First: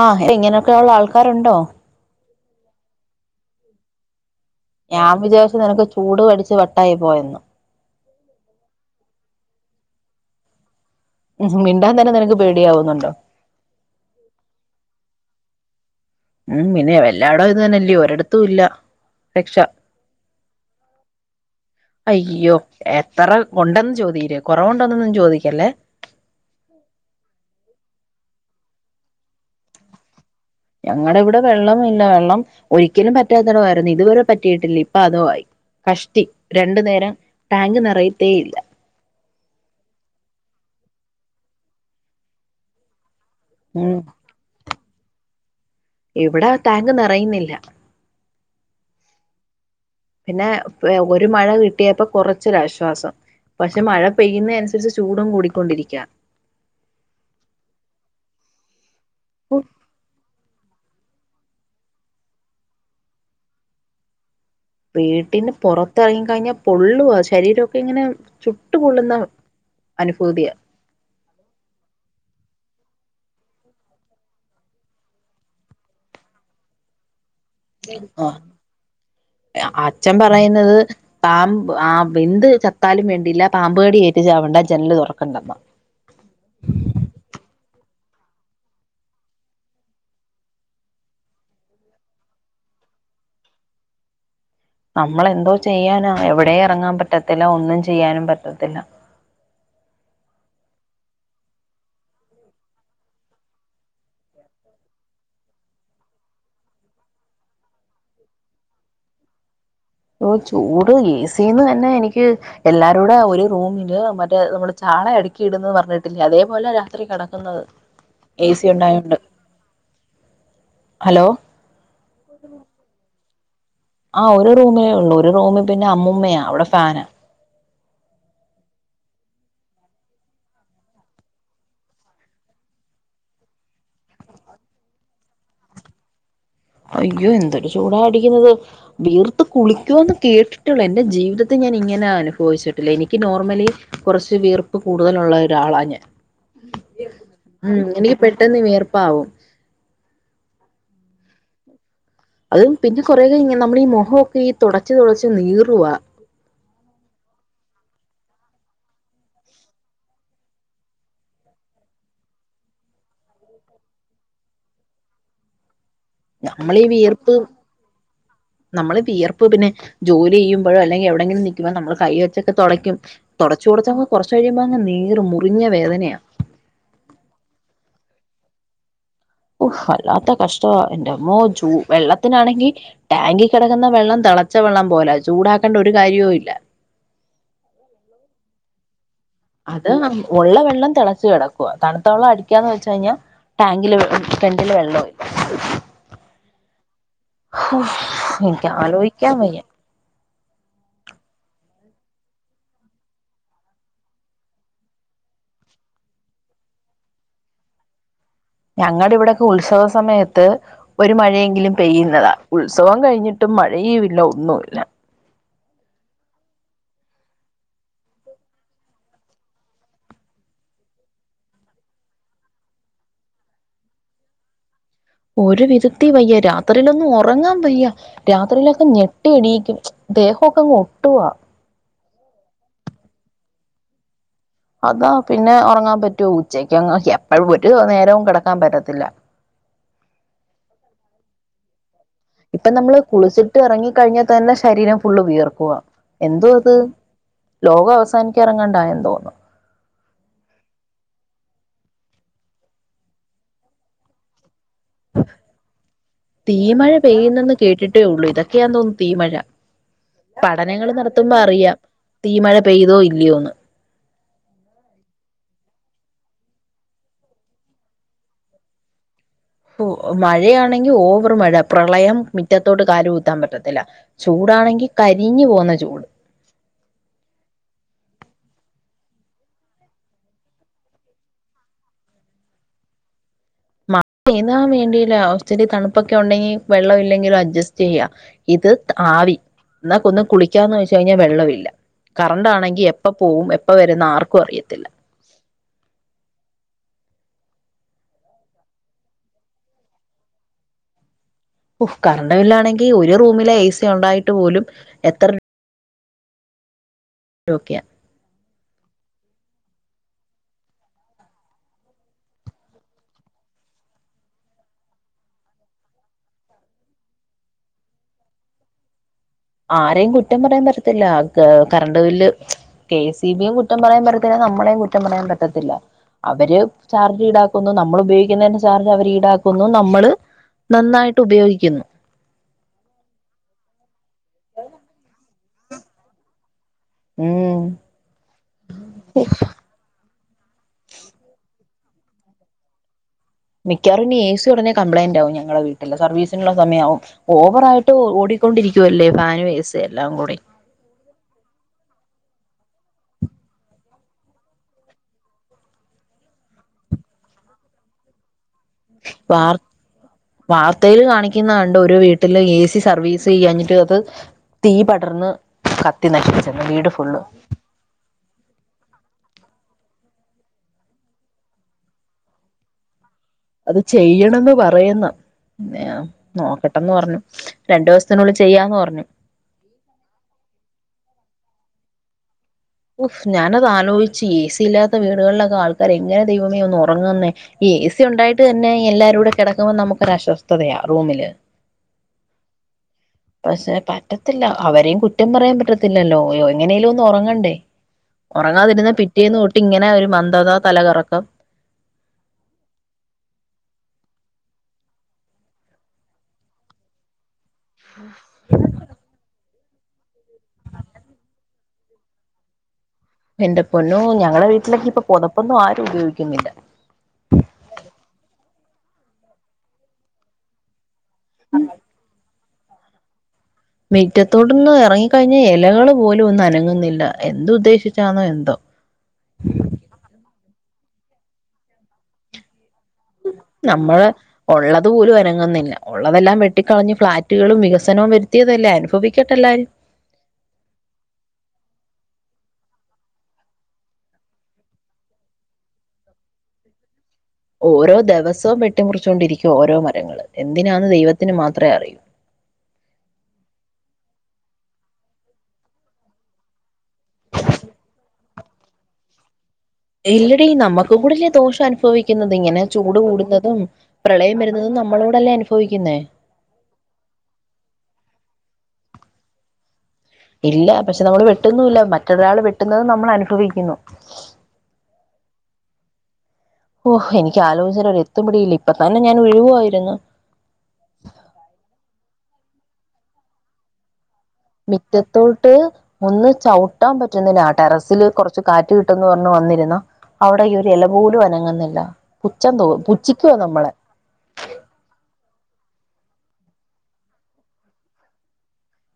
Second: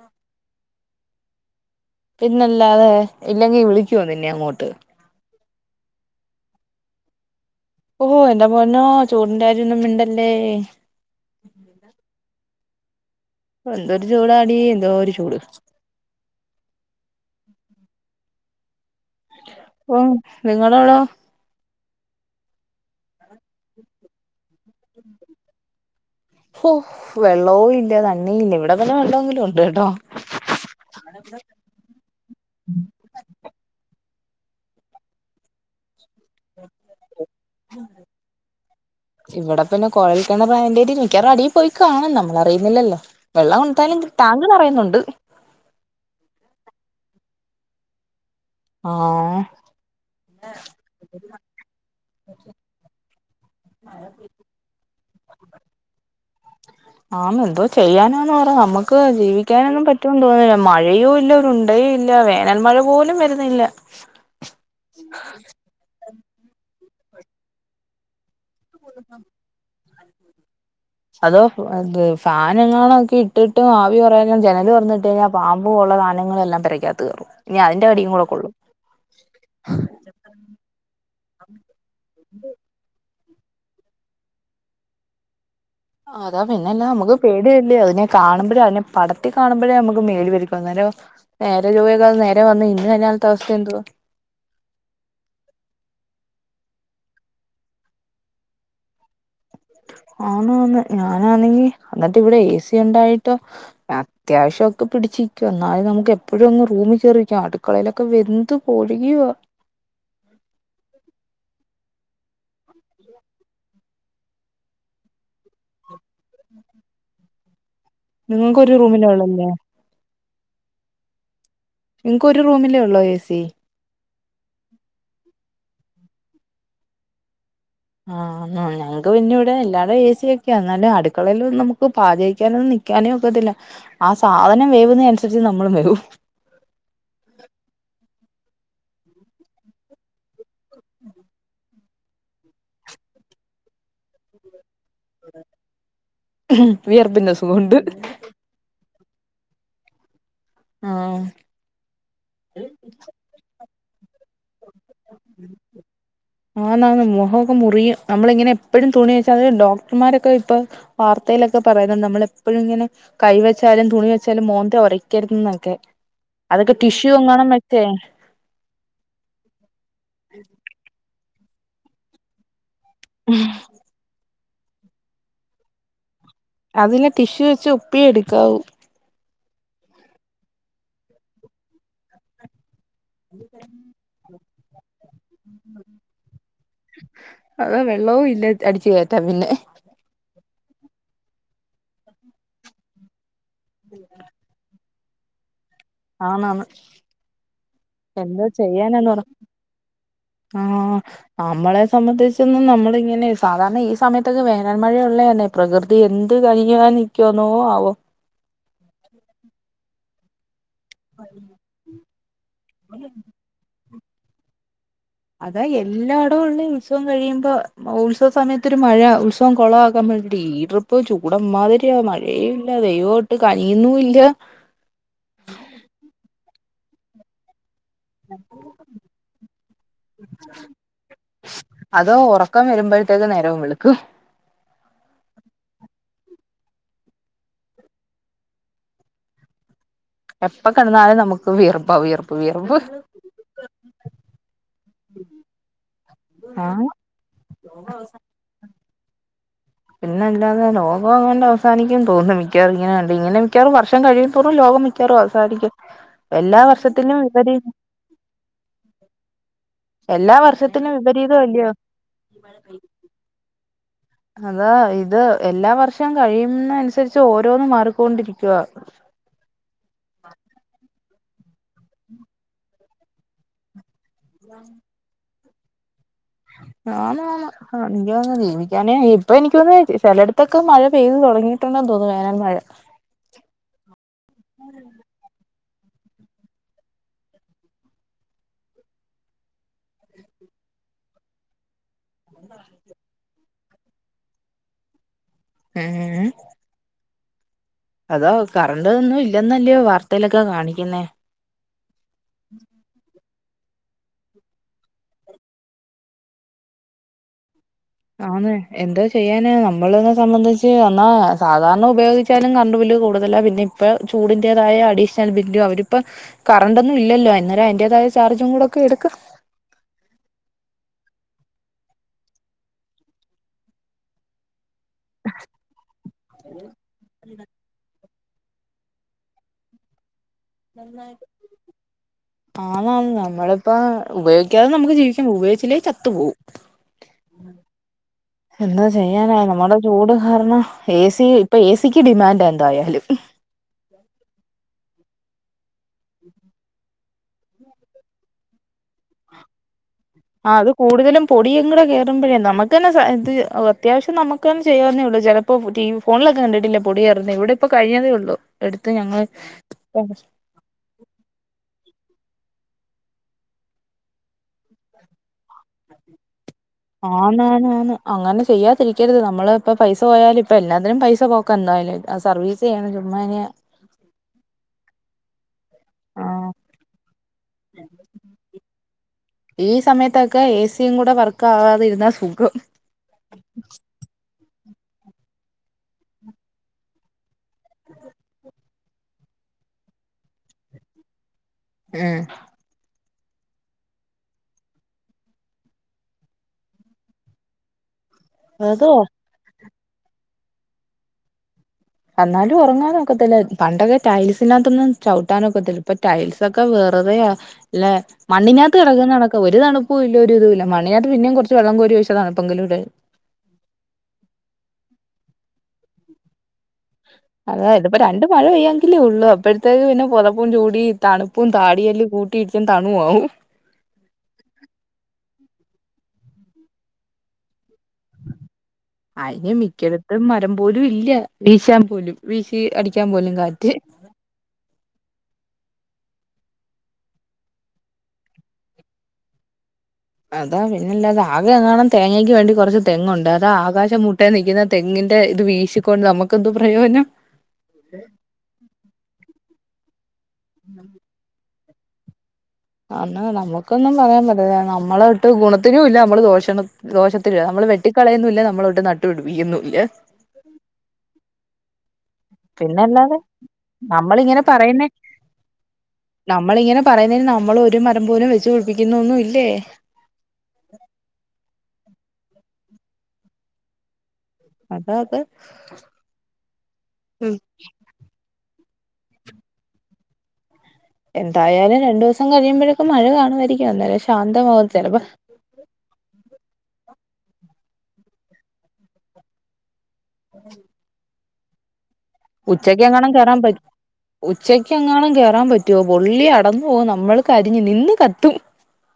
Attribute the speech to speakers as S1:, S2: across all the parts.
S1: ആഹ ഇങ്ങനെയൊക്കെയുളള ആൾക്കാരുണ്ടോ.
S2: പിന്നല്ലാതെ ഇല്ലെങ്കിൽ വിളിക്കുമോ നിന്നെ അങ്ങോട്ട്.
S1: ഞാൻ വിചാരിച്ചു നിനക്ക് ചൂട് പിടിച്ച് വട്ടായി പോയെന്ന്.
S2: ഓഹോ എന്റെ പൊന്നോ ചൂടിന്റെ കാര്യം ഒന്നും മിണ്ടല്ലേ.
S1: മിണ്ടാൻ തന്നെ നിനക്ക് പേടിയാവുന്നുണ്ടോ.
S2: എന്തോരു ചൂടാടി എന്തോരു ചൂട്.
S1: ഉം പിന്നെ എല്ലായിടവും ഇത് തന്നെല്ലേ ഒരിടത്തുമില്ല രക്ഷ.
S2: ഓ നിങ്ങടെ അവിടോ.
S1: അയ്യോ എത്ര ഒണ്ടന്ന് ചോദിക്ക് കൊറവുണ്ടോന്നൊും ചോദിക്കല്ലേ.
S2: ഓ വെള്ളവും ഇല്ല തണ്ണീ ഇല്ല ഇവിടെ പിന്നെ വെളളം എങ്കിലും ഒണ്ട് കേട്ടോ.
S1: ഞങ്ങളടെ ഇവിടെ വെള്ളവും ഇല്ല വെള്ളം ഒരിക്കലും പറ്റാത്തടവായിരുന്നു ഇതുവരെ പറ്റിയിട്ടില്ല ഇപ്പൊ അതും ആയി. കഷ്ടി രണ്ടു നേരം ടാങ്ക് നെറയത്തേ ഇല്ല.
S2: ഇവിടെ പിന്നെ കൊഴൽക്കിണർ ആയതിന്റെ പേരിൽ മിക്കവാറും അടിയിൽ പോയി കാണണം നമ്മള് അറിയുന്നില്ലല്ലോ. വെള്ളം
S1: ഉം
S2: ഒണ്ടായാലും ടാങ്ക് നെറയുന്നുണ്ട്.
S1: ഇവിടെ ടാങ്ക് നെറയുന്നില്ല.
S2: ആഹ ഉം
S1: പിന്നെ ഒരു മഴ കിട്ടിയപ്പ കൊറച്ചൊരു ആശ്വാസം. പക്ഷെ മഴ പെയ്യുന്നത് അനുസരിച്ച് ചൂടും കൂടിക്കൊണ്ടിരിക്കുവ.
S2: ആന്ന് എന്തോ ചെയ്യാനാന്ന് പറ നമുക്ക് ജീവിക്കാനൊന്നും പറ്റുമെന്ന് തോന്നുന്നില്ല മഴ- മഴയും ഇല്ല ഒരു ഉണ്ടയും ഇല്ല വേനൽ മഴ പോലും വരുന്നില്ല.
S1: വീട്ടിന് പൊറത്തിറങ്ങി കഴിഞ്ഞാ പൊള്ളുവ ശരീരമൊക്കെ ഇങ്ങനെ ചുട്ട് പൊള്ളുന്ന- അനുഭൂതിയാ
S2: അതോ ഫാനും എങ്ങാനം ഇട്ടിട്ട് ആവി കൊറയാഞ്ഞ് ജനല് തൊന്നിട്ട് കഴിഞ്ഞാൽ- പാമ്പും ഉള്ള സാധനങ്ങളും എല്ലാം പെരയ്ക്കകത്ത് കയറും ഇനി അതിന്റെ അടിയും കൂടെ കൊള്ളും.
S1: അച്ച്ചൻ പറയുന്നത്- പാമ്പ് ആ വെന്ത് ചത്താലും വേണ്ടിയേല പാമ്പുകടി ഏറ്റ് ചാവണ്ട ജനല് തൊറക്കണ്ടെന്ന്.
S2: ആ അതാ പിന്നെല്ല നമ്മുക്ക് പേടിയല്ലേ അതിനെ കാണുമ്പോഴും അതിനെ പടത്തി കാണുമ്പോഴേ നമുക്ക് മേല് പെരുക്കും അന്നേരവോ നേരെ ചൊവെ നേരെ വന്നു നിന്ന് കഴിഞ്ഞാലുള്ള അവസ്ഥ എന്തുവ.
S1: നമ്മളെന്തോ ചെയ്യാന എവിടേം എറങ്ങാൻ പറ്റത്തില്ല ഒന്നും ചെയ്യാനും പറ്റത്തില്ല.
S2: ആന്ആന് ഞാനാണെങ്കി എന്നിട്ട് ഇവിടെ എസി ഒണ്ടായിട്ടോ- അത്യാവശ്യം ഒക്കെ പിടിച്ചിനിക്കും എന്നാലും നമുക്ക് എപ്പോഴും ഒന്ന് റൂമിൽ കയറിയിരിക്കാൻ അടുക്കളയിലൊക്കെ വെന്ത് പുഴുങ്ങുവ
S1: ഓഹ് ചൂട് എ സിന്ന് തന്നെ എനിക്ക്- എല്ലാരൂടെ ഒരു റൂമില് മറ്റേ ചാള അടുക്കിയിടുന്നന്ന് പറഞ്ഞിട്ടില്ലേ അതേപോലെ രാത്രി കെടക്കുന്നത്. [inaudible]
S2: നിങ്ങൾക്ക്‌ ഒരു റൂമിനോ ഉള്ളൂയല്ലേ
S1: ഹലോ
S2: നിങ്ങക്ക് ഒരു റൂമിലേ ഉള്ളൂ എ സി.
S1: ആ ഒരു റൂമിലേ ഉള്ളൂ ഒരു റൂമിൽ പിന്നെ അമ്മൂമ്മയാ അവിടെ ഫാനാ.
S2: ആഹ് ആ ഞങ്ങക്ക് പിന്നെ ഇവിടെ എല്ലാടും എ സിയൊക്കെയാ എന്നാലും അടുക്കളയിലും നമുക്ക് പാചകിക്കാനൊന്നും നിൽക്കാനേ ഒക്കത്തില്ല. ആ സാധനം വേവുന്നതിന് അനുസരിച്ച് നമ്മളും വെവും.
S1: അയ്യോ എന്തൊരു ചൂടാ അടിക്കുന്നത്. വിയർത്ത് കുളിക്കുവെന്ന് കേട്ടിട്ടെയുള്ളൂ എന്റെ ജീവിതത്തിൽ ഞാൻ ഇങ്ങനെ അനുഭവിച്ചിട്ടില്ല എനിക്ക് നോർമലി- കൊറച്ച് വിയർപ്പ് കൂടുതലുള്ള ഒരാളാ ഞാൻ.
S2: വിയർപ്പിന്റെ അസുഖം കൊണ്ട്
S1: പെട്ടെന്ന് വീയർപ്പാവും.
S2: ആഹ്
S1: അത് പിന്നെ കുറേ നമ്മൾ ഈ മുഖമൊക്കെ ഈ തുടച്ച് തുടച്ച് നീറുവാ
S2: ആന്ന് ആന്ന് മുഖ ഒക്കെ മുറിയ നമ്മളി ഇങ്ങനെ എപ്പോഴും തുണി വെച്ചാ അത് ഡോക്ടർമാരൊക്കെ ഇപ്പൊ വാർത്തയിലൊക്കെ പറയുന്നത് നമ്മള എപ്പോഴും ഇങ്ങനെ കൈ വെച്ചാലും തുണി വെച്ചാലും മോന്ത ഉരക്കരുത് എന്നൊക്കെ അത്
S1: നമ്മളീ
S2: ടിഷ്യൂ
S1: വിയർപ്പ്
S2: എങ്ങണ വെച്ചേ
S1: നമ്മള് വിയർപ്പ് പിന്നെ ജോലി ചെയ്യുമ്പഴോ അല്ലെങ്കി എവിടെങ്കിലും നിക്കുമ്പോ നമ്മ കൈ വെച്ച തുടക്കും തുടച്ച് തുടച്ചങ്ങ് കുറച്ച് കഴിയുമ്പോ നീറും മുറിഞ്ഞ വേദനയാ
S2: അതില് ടിഷ്യു വെച്ച് ഉപ്പി എടുക്കാവൂ
S1: ഒ വല്ലാത്ത കഷ്ടവാ എന്റെമ്മോ ചൂ വെള്ളത്തിനാണെങ്കി ടാങ്കി കിടക്കുന്ന വെള്ളം തെള തെളച്ചവെള്ളം പോലെയാ ചൂടാക്കേണ്ട ഒരു കാര്യവും ഇല്ല
S2: അതെ വെള്ളവും ഇല്ല അടിച്ചു കയറ്റാ പിന്നെ
S1: അത് ഉള്ള വെള്ളം തിളച്ചു കിടക്കുവ തണുത്ത വെള്ളം അടിക്കാന്ന് വെച്ച് കഴിഞ്ഞാൽ ടാങ്കില് കെണറില് വെള്ളവും ഇല്ല
S2: ആണാണ് എന്തോ
S1: ഇൻക്ക്
S2: ചെയ്യാനാന്ന് പറ
S1: ആലോയിക്കാൻ വയ്യ
S2: ആഹ് നമ്മളെ സംബന്ധിച്ചൊന്നും നമ്മളെ ഇങ്ങനെ സാധാരണ ഈ സമയത്തൊക്കെ വേനൽ മഴ ഉള്ളത് തന്നെ പ്രകൃതി എന്ത് കനഞ്ഞാൻ നിക്കാന്നോ ആവോ
S1: ഞങ്ങളുടെ ഇവിടെ ഒക്കെ ഉത്സവ സമയത്ത് ഒരു മഴയെങ്കിലും പെയ്യുന്നതാ ഉത്സവം കഴിഞ്ഞിട്ട് ട്ടും മഴയും ഇല്ല ഒന്നു ഇല്ല
S2: അതാ എല്ലാ ഇടവും ഉള്ള ഉത്സവം കഴിയുമ്പോ ഉത്സവ സമയത്തൊരു മഴ ഉത്സവം കുളവാക്കാൻ വേണ്ടിയിട്ട് ഇപ്പോ ചൂട എമ്മാതിരിയാ മഴയും ഇല്ല ദൈവോ ഒട്ട് കനിയുന്നും ഇല്ല
S1: ഒരു വിധത്തി വയ്യ രാത്രിയിലൊന്നും ഉറങ്ങാൻ വയ്യ രാത്രിയിലൊക്കെ ഞെട്ടി എണീക്കും ദേഹമൊക്കെ അങ്ങ് ഒട്ടുവാ
S2: അതോ ഉറക്കം വരുമ്പോഴത്തേക്ക് നേരവും വെളുക്കും
S1: അതാ പിന്നെ ഉറങ്ങാൻ പറ്റുമോ ഉച്ചക്കങ്ങ് എപ്പോഴും ഒരു നേരവും കിടക്കാൻ പറ്റത്തില്ല
S2: എപ്പൊ കിടന്നാലും നമുക്ക് വിയർപ്പാ വയർ
S1: ഇപ്പൊ നമ്മള് കുളിച്ചിട്ട് ഇറങ്ങി കഴിഞ്ഞാൽ തന്നെ ശരീരം ഫുള്ള് വിയർക്കുക എന്തോ ഇത്
S2: ആഹ്
S1: ലോകം അവസാനിക്ക ഇറങ്ങണ്ടായന്ന് തോന്നുന്നു
S2: പിന്നെ അല്ലാതെ ലോകങ്ങാണ്ട് അവസാനിക്കും തോന്നുന്നു മിക്കവാറും ഇങ്ങനെ കണ്ട് ഇങ്ങനെ മിക്കവാറും വർഷം കഴിയും തോറും ലോകം മിക്കവാറും അവസാനിക്കും
S1: തീ
S2: എല്ലാ
S1: മഴ
S2: വർഷത്തിലും
S1: പെയ്യുന്നെന്ന്
S2: വിപരീത
S1: കേട്ടിട്ടേ ഉള്ളു ഇതൊക്കെയാ തോന്നുന്നു തീമഴ
S2: എല്ലാ
S1: പഠനങ്ങൾ
S2: വർഷത്തിലും
S1: നടത്തുമ്പോ
S2: വിപരീതം അല്ലയോ
S1: അറിയാം തീ മഴ പെയ്തോ ഇല്ലയോന്ന്
S2: അതാ ഇത് എല്ലാ വർഷവും കഴിയുന്ന അനുസരിച്ച് ഓരോന്ന് മാറിക്കൊണ്ടിരിക്കുവാ
S1: മഴയാണെങ്കിൽ ഓവർ മഴ പ്രളയം മിറ്റത്തോട് കാല് കുത്താൻ പറ്റത്തില്ല ചൂടാണെങ്കിൽ കരിഞ്ഞു പോകുന്ന ചൂട്
S2: ആന്ന് ആന്ന് ആഹ് എനിക്ക് തോന്നുന്ന് ജീവിക്കാനേ ഇപ്പൊ എനിക്ക് തോന്നുന്നു ചിലയിടത്തൊക്കെ മഴ പെയ്ത് തുടങ്ങിയിട്ടുണ്ടെന്ന് തോന്നുന്നു വേനൽ മഴ
S1: ചെയ്താൻ വേണ്ടിയില്ല ഒത്തിരി തണുപ്പൊക്കെ ഉണ്ടെങ്കി വെള്ളം ഇല്ലെങ്കിലും അഡ്ജസ്റ്റ് ചെയ്യാം ഇത് ആവി എന്നാക്ക് ഒന്ന് കുളിക്കാന്ന് വെച്ച് കഴിഞ്ഞാൽ വെള്ളമില്ല കറണ്ടണാങ്കി എപ്പ പോവും എപ്പ വരെന്ന് ആർക്കും അറിയത്തില്ല
S2: ഏഹ് അതോ കറണ്ട് ഒന്നും ഇല്ലന്നല്ലയോ വാർത്തയിലൊക്കെ കാണിക്കുന്നേ
S1: കറണ്ട് ബില്ലാണെങ്കിൽ ഒരു റൂമിലെ എ സി ഉണ്ടായിട്ട് പോലും എത്ര ടൊക്കിയാ
S2: ആന്ന് എന്തോ ചെയ്യാനാ നമ്മള് എന്നെ സംബന്ധിച്ച് എന്നാ സാധാരണ ഉപയോഗി കറണ്ട് ബില്ല് കൂടുതലാ പിന്നെ ഇപ്പ ചൂടിൻ്റെതായ അഡീഷണൽ ബില്ല് അവരിപ്പ കറണ്ട ഒന്നും ഇല്ലോ അന്നരം അതിന്റേതായ ചാർജും കൂടെക്കെ എടുക്കു
S1: ആരേയും കുറ്റം പറയാൻ പറ്റത്തില്ല കറണ്ട് ബില്ല് കെ സി ബിയും കുറ്റം പറയാൻ പറ്റത്തില്ല നമ്മളേ കുറ്റം കുറ്റം പറയാൻ പറ്റത്തില്ല അവര് ചാർജ് ഈടാക്കുന്നു നമ്മൾ ഉപയോഗിക്കുന്നതി ചാർജ് അവർ ഈടാക്കുന്നു നമ്മള്
S2: നന്നായിട്ട് ആഹ് നമ്മളിപ്പ ഉപയോഗിക്കാതെ നമക്ക് ജീവിച്ച് പോകും ഉപയോഗിച്ചില്ലേ ചത്തു പോവും
S1: ഉം
S2: എന്താ ചെയ്യാനാ നമ്മടെ ചൂട് കാരണം ഏസിക്ക് ഡിമാന്റാ എന്തായാലും
S1: മിക്കാവാറും ഇനി ഏസി ഉടനെ കംപ്ലയന്റ ആവും ഞങ്ങളെ വീട്ടില് സർവീസിനുള്ള സമയയാവും ഓവറായിട്ട് ഓടിക്കൊണ്ടിരിക്കുവല്ലേ ഫാന് ഏസി എല്ലാം കൂടി
S2: ആ അത് കൂടുതലും പൊടി ങ്ങടെ കേറുമ്പോഴേ നമക്ക് തന്നെ ഇത് അത്യാവശ്യം നമക്ക്ന്നെ ചെയ്യാവന്നേ ഉള്ളൂ ജ ഇപ്പൊ ഫോണിലൊക്കെ കണ്ടിട്ടില്ലെ പൊടി കേറ്ന്നെ ഇവിടെ ഇപ്പോ കഴിഞ്ഞതേഉള്ളു എടുത്ത് ഞങ്ങള്
S1: വാർ വാർത്തയിൽ കാണിക്കുന്ന കണ്ട് ഒരു വീട്ടില് ഏസി സർവീസ് ചിയ്യാഞ്ഞിട്ട് അത് തീ പടർന്ന് കത്തി നശിപ്പിച്ചെന്ന് വീട് ഫുള്ള്
S2: ആണ് അങ്ങനെ ചെയ്യാതിരിക്കരുത് നമ്മള് ഇപ്പ പൈസ പോയാലും എല്ലാത്തിനും പൈസ പോക്ക എന്തായാലും ആ സർവീസ് ചുമ്മാഇനി
S1: അത് ചെയ്യണംന്ന് പറയന്ന അതെ
S2: ആ
S1: നോക്കട്ടെന്ന് പറഞ്ഞു രണ്ടു ദിവസത്തിനുള്ളി ചെയ്യാന്ന് പറഞ്ഞു
S2: ഈ സമയത്തൊക്കെ ഏസിയും കൂടെ വർക്കാവാതിരുന്ന സുഖം
S1: ഉഫ് ഞാനത് ആലോചിച്ച് ഏസി ഇല്ലാത്ത വീടുകളിലൊക്കെ ആൾക്കാർ എങ്ങനെ ദൈവമേ ഒന്ന് ഒറങ്ങന്നേ ഏസി ഉണ്ടായിട്ട് തന്നെ എല്ലാരൂടെ കിടക്കുമ്പോ നമക്ക് ഒരുസ്വസ്ഥതയാ റൂമില്
S2: ഉം
S1: പക്ഷെ പറ്റത്തില്ല അവരെയും കുറ്റം പറയാൻ പറ്റത്തില്ലല്ലോ എങ്ങനേലും ഒന്നും ഉറങ്ങണ്ടേ
S2: അതോ
S1: ഉറങ്ങാതിരുന്ന പിറ്റേന്ന് തൊട്ടി ഇങ്ങനെ ഒരു മന്ദത തലകറക്കം
S2: എന്നാലും ഒനോ റങ്ങാക്കത്തില്ല പണ്ടൊക്കെ ടൈൽസിനകത്തൊന്നും ചവിട്ടാനൊക്കത്തില്ല ഇപ്പ ടൈൽസ് വെറുതെയ അല്ലെ മണ്ണിന പൊറത്ത് നടക്ക ഒരു തണുപ്പും ഇല്ല ഒരു ഇതു ഇല്ല മണിനകത്ത് പിന്നെ കൊറേ വള്ളം കോരി വച്ചാ
S1: എന്റെ പൊന്നോ ഞങ്ങളെ വീട്ടിലേക്കെ ഇപ്പൊ പോതപ്പൊന്നും ആരും ഉപയോഗിക്കുന്നില്ല
S2: അതെ ഇതിപ്പോ രണ്ട് മഴ പെയ്യെങ്കിലേ ഉള്ളു അപ്പോഴത്തേക്ക് പിന്നെ പോതപ്പും ചൂടി തണുപ്പും താടിയെല്ലാം കൂട്ടിയിടച്ച തണു ആവും
S1: മീറ്റത്തോടൊന്ന ഇറങ്ങിക്കഴിഞ്ഞ ഇ ലകൾ പോലും ഒന്നും അനങ്ങുന്നില്ല എന്ത് ഉദ്ദേശിച്ചാണോ എന്തോ
S2: അയിന് മിക്കടത്തും മരം പോലും ഇല്ല വീശാൻ പോലും വീശി അടി
S1: ഉം നമ്മള് ഉള്ളത് പോലും അനങ്ങുന്നില്ല ഉള്ളതെല്ലാം വെട്ടിക്കളഞ്ഞ് ഫ്ളാറ്റുകളും വികസനോ വരുത്തിയതല്ലേ അനുഭവിക്കട്ടെല്ലരും
S2: അതാ പിന്നെല്ലാത് ആകെ എറങ്ങണം തേങ്ങക്ക് വേണ്ടി കോറച്ച് തെങ്ങുണ്ട് അതാ ആകാശം മുട്ടേ നിക്കുന്ന തെങ്ങിന്റെ ഇത് വീശിക്കൊണ്ട് നമക്കന്തോ പ്രയോജനം
S1: ഓരോ ദേവസോം വെ ട്ടിമുറിച്ചുൊണ്ടിരിക്കുവോ ഓരോ മരങ്ങൾ എന്തിനാന്ന് ദൈവത്തിന് മാത്രെ അറിയൂ
S2: അന്ന് നമ്മക്കൊന്നും പറയാൻ പറ്റില്ല നമ്മളട്ട് ഗുണത്തിനും ഇല്ല നമ്മള് ദോഷണ ദോഷത്തില്ല നമ്മൾ വെട്ടിക്കളയുന്നില്ല നമ്മളോട്ട് നട്ടു പിടിപ്പിക്കുന്നു ഇല്ല
S1: ഇല്ലടി നമക്ക് കൂടിയല്ലെ ദോഷം അനുഭവിക് ഇങ്ങനെ ചൂട്
S2: പിന്നല്ലാതെ
S1: കൂടുന്നതും പ്രളയം
S2: നമ്മളിങ്ങനെ
S1: വരുന്നതും
S2: പറയുന്നേ
S1: നമ്മളൂടല്ലേ അനുഭവിക്കുന്നേ
S2: നമ്മളിങ്ങനെ പറയുന്നന് നമ്മൾ ഒരു മരം പോലും വെച്ച് പിടിപ്പിക്കൂന്നൊന്നു ഇല്ലേ
S1: ഇല്ല പക്ഷെ നമ്മൾ വെട്ടുന്നുല്ല മറ്റൊരാൾ വെട്ടുന്നത് നമ്മൾ അനുഭവിക്കുന്നു
S2: അതെ അതെ
S1: ഓഹ് എനിക്ക് ആലോജിചിട്ട് ഒരെത്തും പിടിയില്ല ഇപ്പ തന്നെ ഞാൻ ഉരുകുവാ ഇരുന്ന്.
S2: എന്തായാലും രണ്ടൂസം കഴിയുമ്പഴൊക്കെ മഴ കാണുമായിരിക്കും അന്നേനേ ശാന്തമാ
S1: മിറ്റത്തോട്ട് ഒന്ന് ചവിട്ടാൻ പറ്റുന്നില്ല ആ ടെറസില് കൊറച്ച് കാറ്റ് കിട്ടുംന്ന് പറഞ്ഞ് വന്നിരുന്നാ അവിടെ ഈ ഒരു എല പോലും അനങ്ങുന്നില്ല പുഛം തോ പുഛിക്കുവ നമ്മളെ.
S2: ഉച്ചക്ക് എങ്ങാനും കേറാൻ പറ്റുവോ പൊള്ളി അടന്ന്പോകും നമ്മൾക്ക് കരിഞ്ഞ് നിന്ന് കത്തും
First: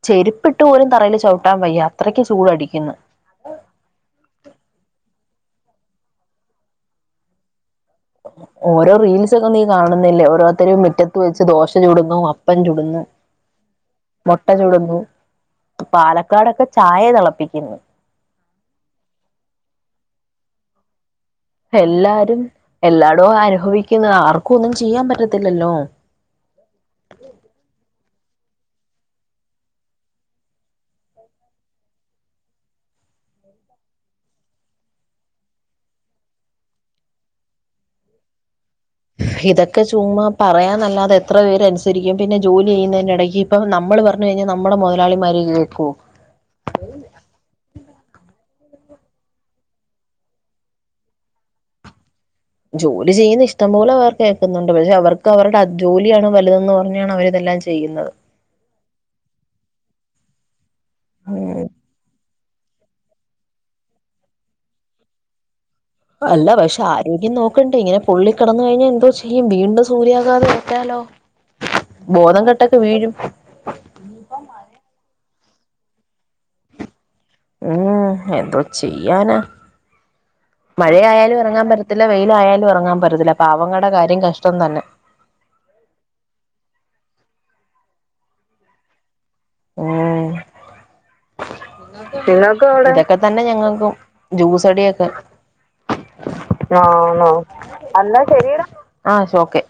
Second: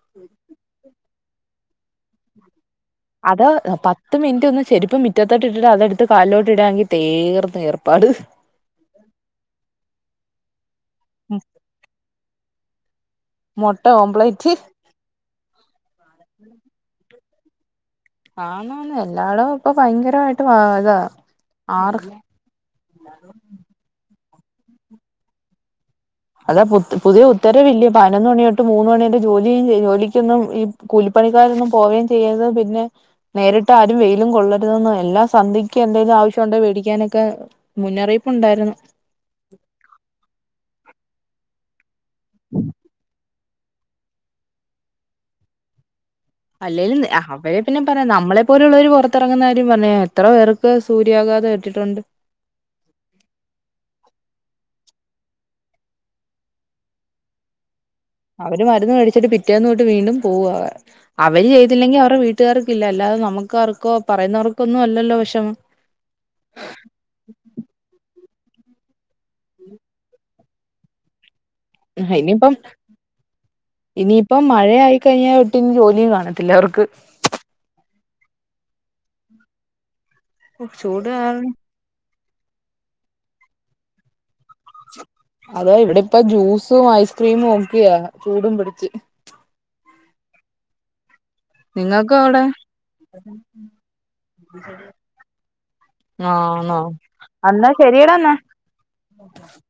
S1: ചെരുപ്പിട്ട് പോലും തറയില് ചവിട്ടാൻ വയ്യ അത്രക്ക് ചൂടടിക്ക്ന്ന്.
S2: അതാ. പത്ത് മിനിറ്റ് ഒന്ന് ചെരിപ്പം മിറ്റത്തോട്ട് ഇട്ടിട്ട് അതെടുത്ത് കാലിലോട്ട് ഇടാങ്കി തീർന്ന് ഏർപ്പാട്.
S1: ഓരോ റീൽസൊക്കെ നീ കാണുന്നില്ലേ ഓരോത്തരും മുറ്റത്ത് വെച്ച് ദോശ ചൂടുന്നു, അ പ്പൻ ചുടുന്നു,
S2: മുട്ട
S1: മൊട്ട
S2: ഓംപ്ലേറ്റ്
S1: ചുടുന്നു. പാലക്കാടൊക്കെ ചായെ തിളപ്പിക്കുന്ന്.
S2: ആണ് ആണ് എല്ലാടോം ഇപ്പൊ ഭയങ്കരമായിട്ട് വാ ഇതാ. ആറ്
S1: എല്ലാരും എല്ലായിടോ അനുഭവിക്കുന്ന ആർക്കും ഒന്നും ചെയ്യാൻ പറ്റത്തില്ലല്ലോ
S2: അതാ പുത് പുതിയ ഉത്തരവില്ല്യോ പതിനൊന്ന് മണിയോട്ട് മൂന്ന് മണിയോട്ട് ജോലിയും ജോലിക്കൊന്നും ഈ കൂലിപ്പണിക്കാരൊന്നും പോവേം ചെയ്യരുത് പിന്നെ നേരിട്ട് ആരും വെയിലും കൊള്ളരുതന്നും എല്ലാം സന്ധ്യക്കും എന്തേങ്കിലും ആവശ്യം ഉണ്ടേ വേടിക്കാനൊക്കെ. മുന്നറിയിപ്പ്ണ്ടായിരുന്നു.
S1: ഇതൊക്കെ ചുമ്മ പറയാന്നല്ലാതെ എത്ര പേരനുസരിക്കും, പിന്നെ ജോലി ചെയ്യുന്നതിൻ്റെടയ്ക്ക് ഇപ്പം നമ്മൾ പറഞ്ഞു കഴിഞ്ഞാ നമ്മടെ മുതലാളിമാര് കേക്കോ.
S2: അല്ലേലും അഹ അവരെ പിന്നെ പറയാം. നമ്മളെ പോലുള്ളവര് പുറത്തിറങ്ങുന്ന കാര്യം പറയാ എത്ര പേർക്ക് സൂര്യാഘാതം ഏറ്റിറ്റുണ്ട്.
S1: ജോലി ചെയ്യുന്ന ഇഷ്ടം പോലെ പേർക്ക് ഏക്കുന്നുണ്ട്. പക്ഷെ അവർക്ക് അവരുടെ അധ്വാ ജോലിയാണ് വലുതെന്ന് പറഞ്ഞാണ് അവരതെല്ലാം ചെയ്യുന്നത്.
S2: അവര് മരുന്ന് മേടിച്ചിട്ട് പിറ്റേന്ന് തൊട്ട് വീണ്ടും പോവാ. അവര്
S1: ഉം
S2: ചെയ്തില്ലെങ്കി അവറെ വീ ട്ടുകാർക്കില്ല. അല്ലാതെ നമുക്കാർക്കോ പറയുന്നവർക്കൊ ഒന്നും അല്ലല്ലോ വെഷമം.
S1: അല്ല പക്ഷെ ആരോഗ്യം നോക്കണ്ടേ. ഇങ്ങനെ പൊള്ളി കിടന്ന് കഴിഞ്ഞാ എന്തോ ചെയ്യും. വീണ്ടും സൂര്യാഘാതം ഏറ്റാലോ.
S2: ഉം
S1: ബോധം
S2: ഇനിപ്പം
S1: കെട്ടൊക്കെ വീഴും
S2: ഇനിയിപ്പം മഴ ആയി കഴിഞ്ഞാ ഒട്ടിനി ജോലിയും കാണത്തില്ല അവർക്ക്.
S1: ഉം എന്തോ ചെയ്യാനാ
S2: ചൂട്
S1: മഴയായാലും
S2: കാരണം
S1: ഇറങ്ങാൻ പറ്റ ത്തില്ല വെയിലായാലും ഇറങ്ങാൻ പറ്റത്തില്ല. പാവങ്ങടെ കാര്യം കഷ്ടം തന്നെ.
S2: അതെ. ഇവിടെ ഇപ്പ ജ്യൂസും ഐസ്ക്രീമും ഒക്കിയാ ചൂടും പിടിച്ച്.
S1: ഊം
S2: നിങ്ങക്ക് അവിടെ
S1: ഇതൊക്കെ തന്നെ ഞങ്ങക്കും ജ്യൂസടിയൊക്കെ. ആണോ
S2: എന്നാ ശരിയടാ
S1: അന്നാ
S2: എന്നാ
S1: ശരിയെടാ ആഹ് ശോക്കെ.